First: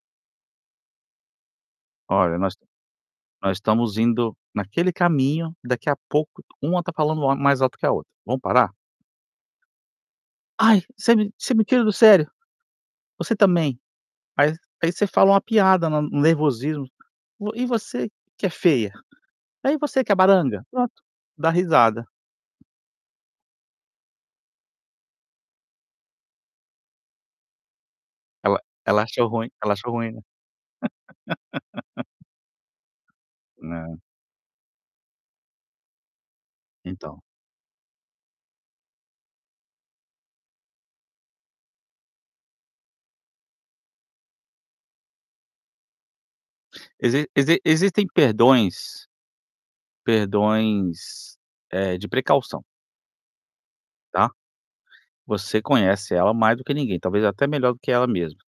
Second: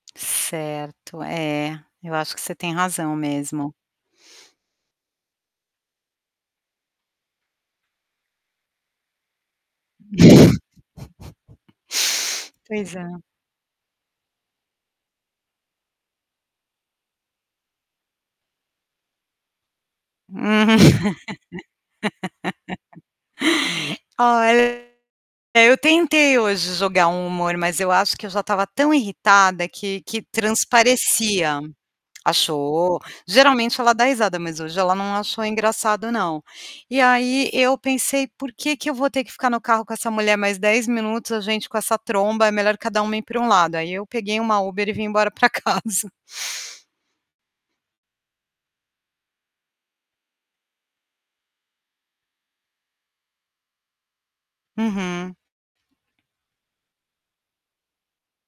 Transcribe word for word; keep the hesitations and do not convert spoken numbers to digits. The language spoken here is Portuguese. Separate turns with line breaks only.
Certo, é, eu acho
Olha,
que você
nós
tem razão
nós
mesmo.
estamos indo naquele caminho, daqui a pouco, uma tá falando ma-mais alto que a outra. Vamos parar? "Ai, você me você me tira do sério".
Pois é.
"Você também." Aí aí você fala uma piada na no nervosismos: "Vo e você que é feia?". "Ah, e você que é baranga?"
Hum.
Pronto, dá risada.
Olha, eu tentei hoje jogar um humor, mas eu acho que eu já
Ela
tava tão
ela achou ruim,
irritada
ela achou
que
ruim, né?
que transparecia. Achou. Geralmente ela
É.
dá risada, mas hoje ela não achou engraçado, não. E
Então.
aí eu pensei: "Por que que eu vou ter que ficar no carro com essa mulher mais dez minutos, a gente com essa tromba, é melhor cada uma ir para um lado". Aí eu peguei uma Uber e vim embora para casa.
Exi exi existem perdões perdões, eh, de precaução tá?
Uhum.
Você conhece ela mais do que ninguém, talvez até melhor do que ela mesma.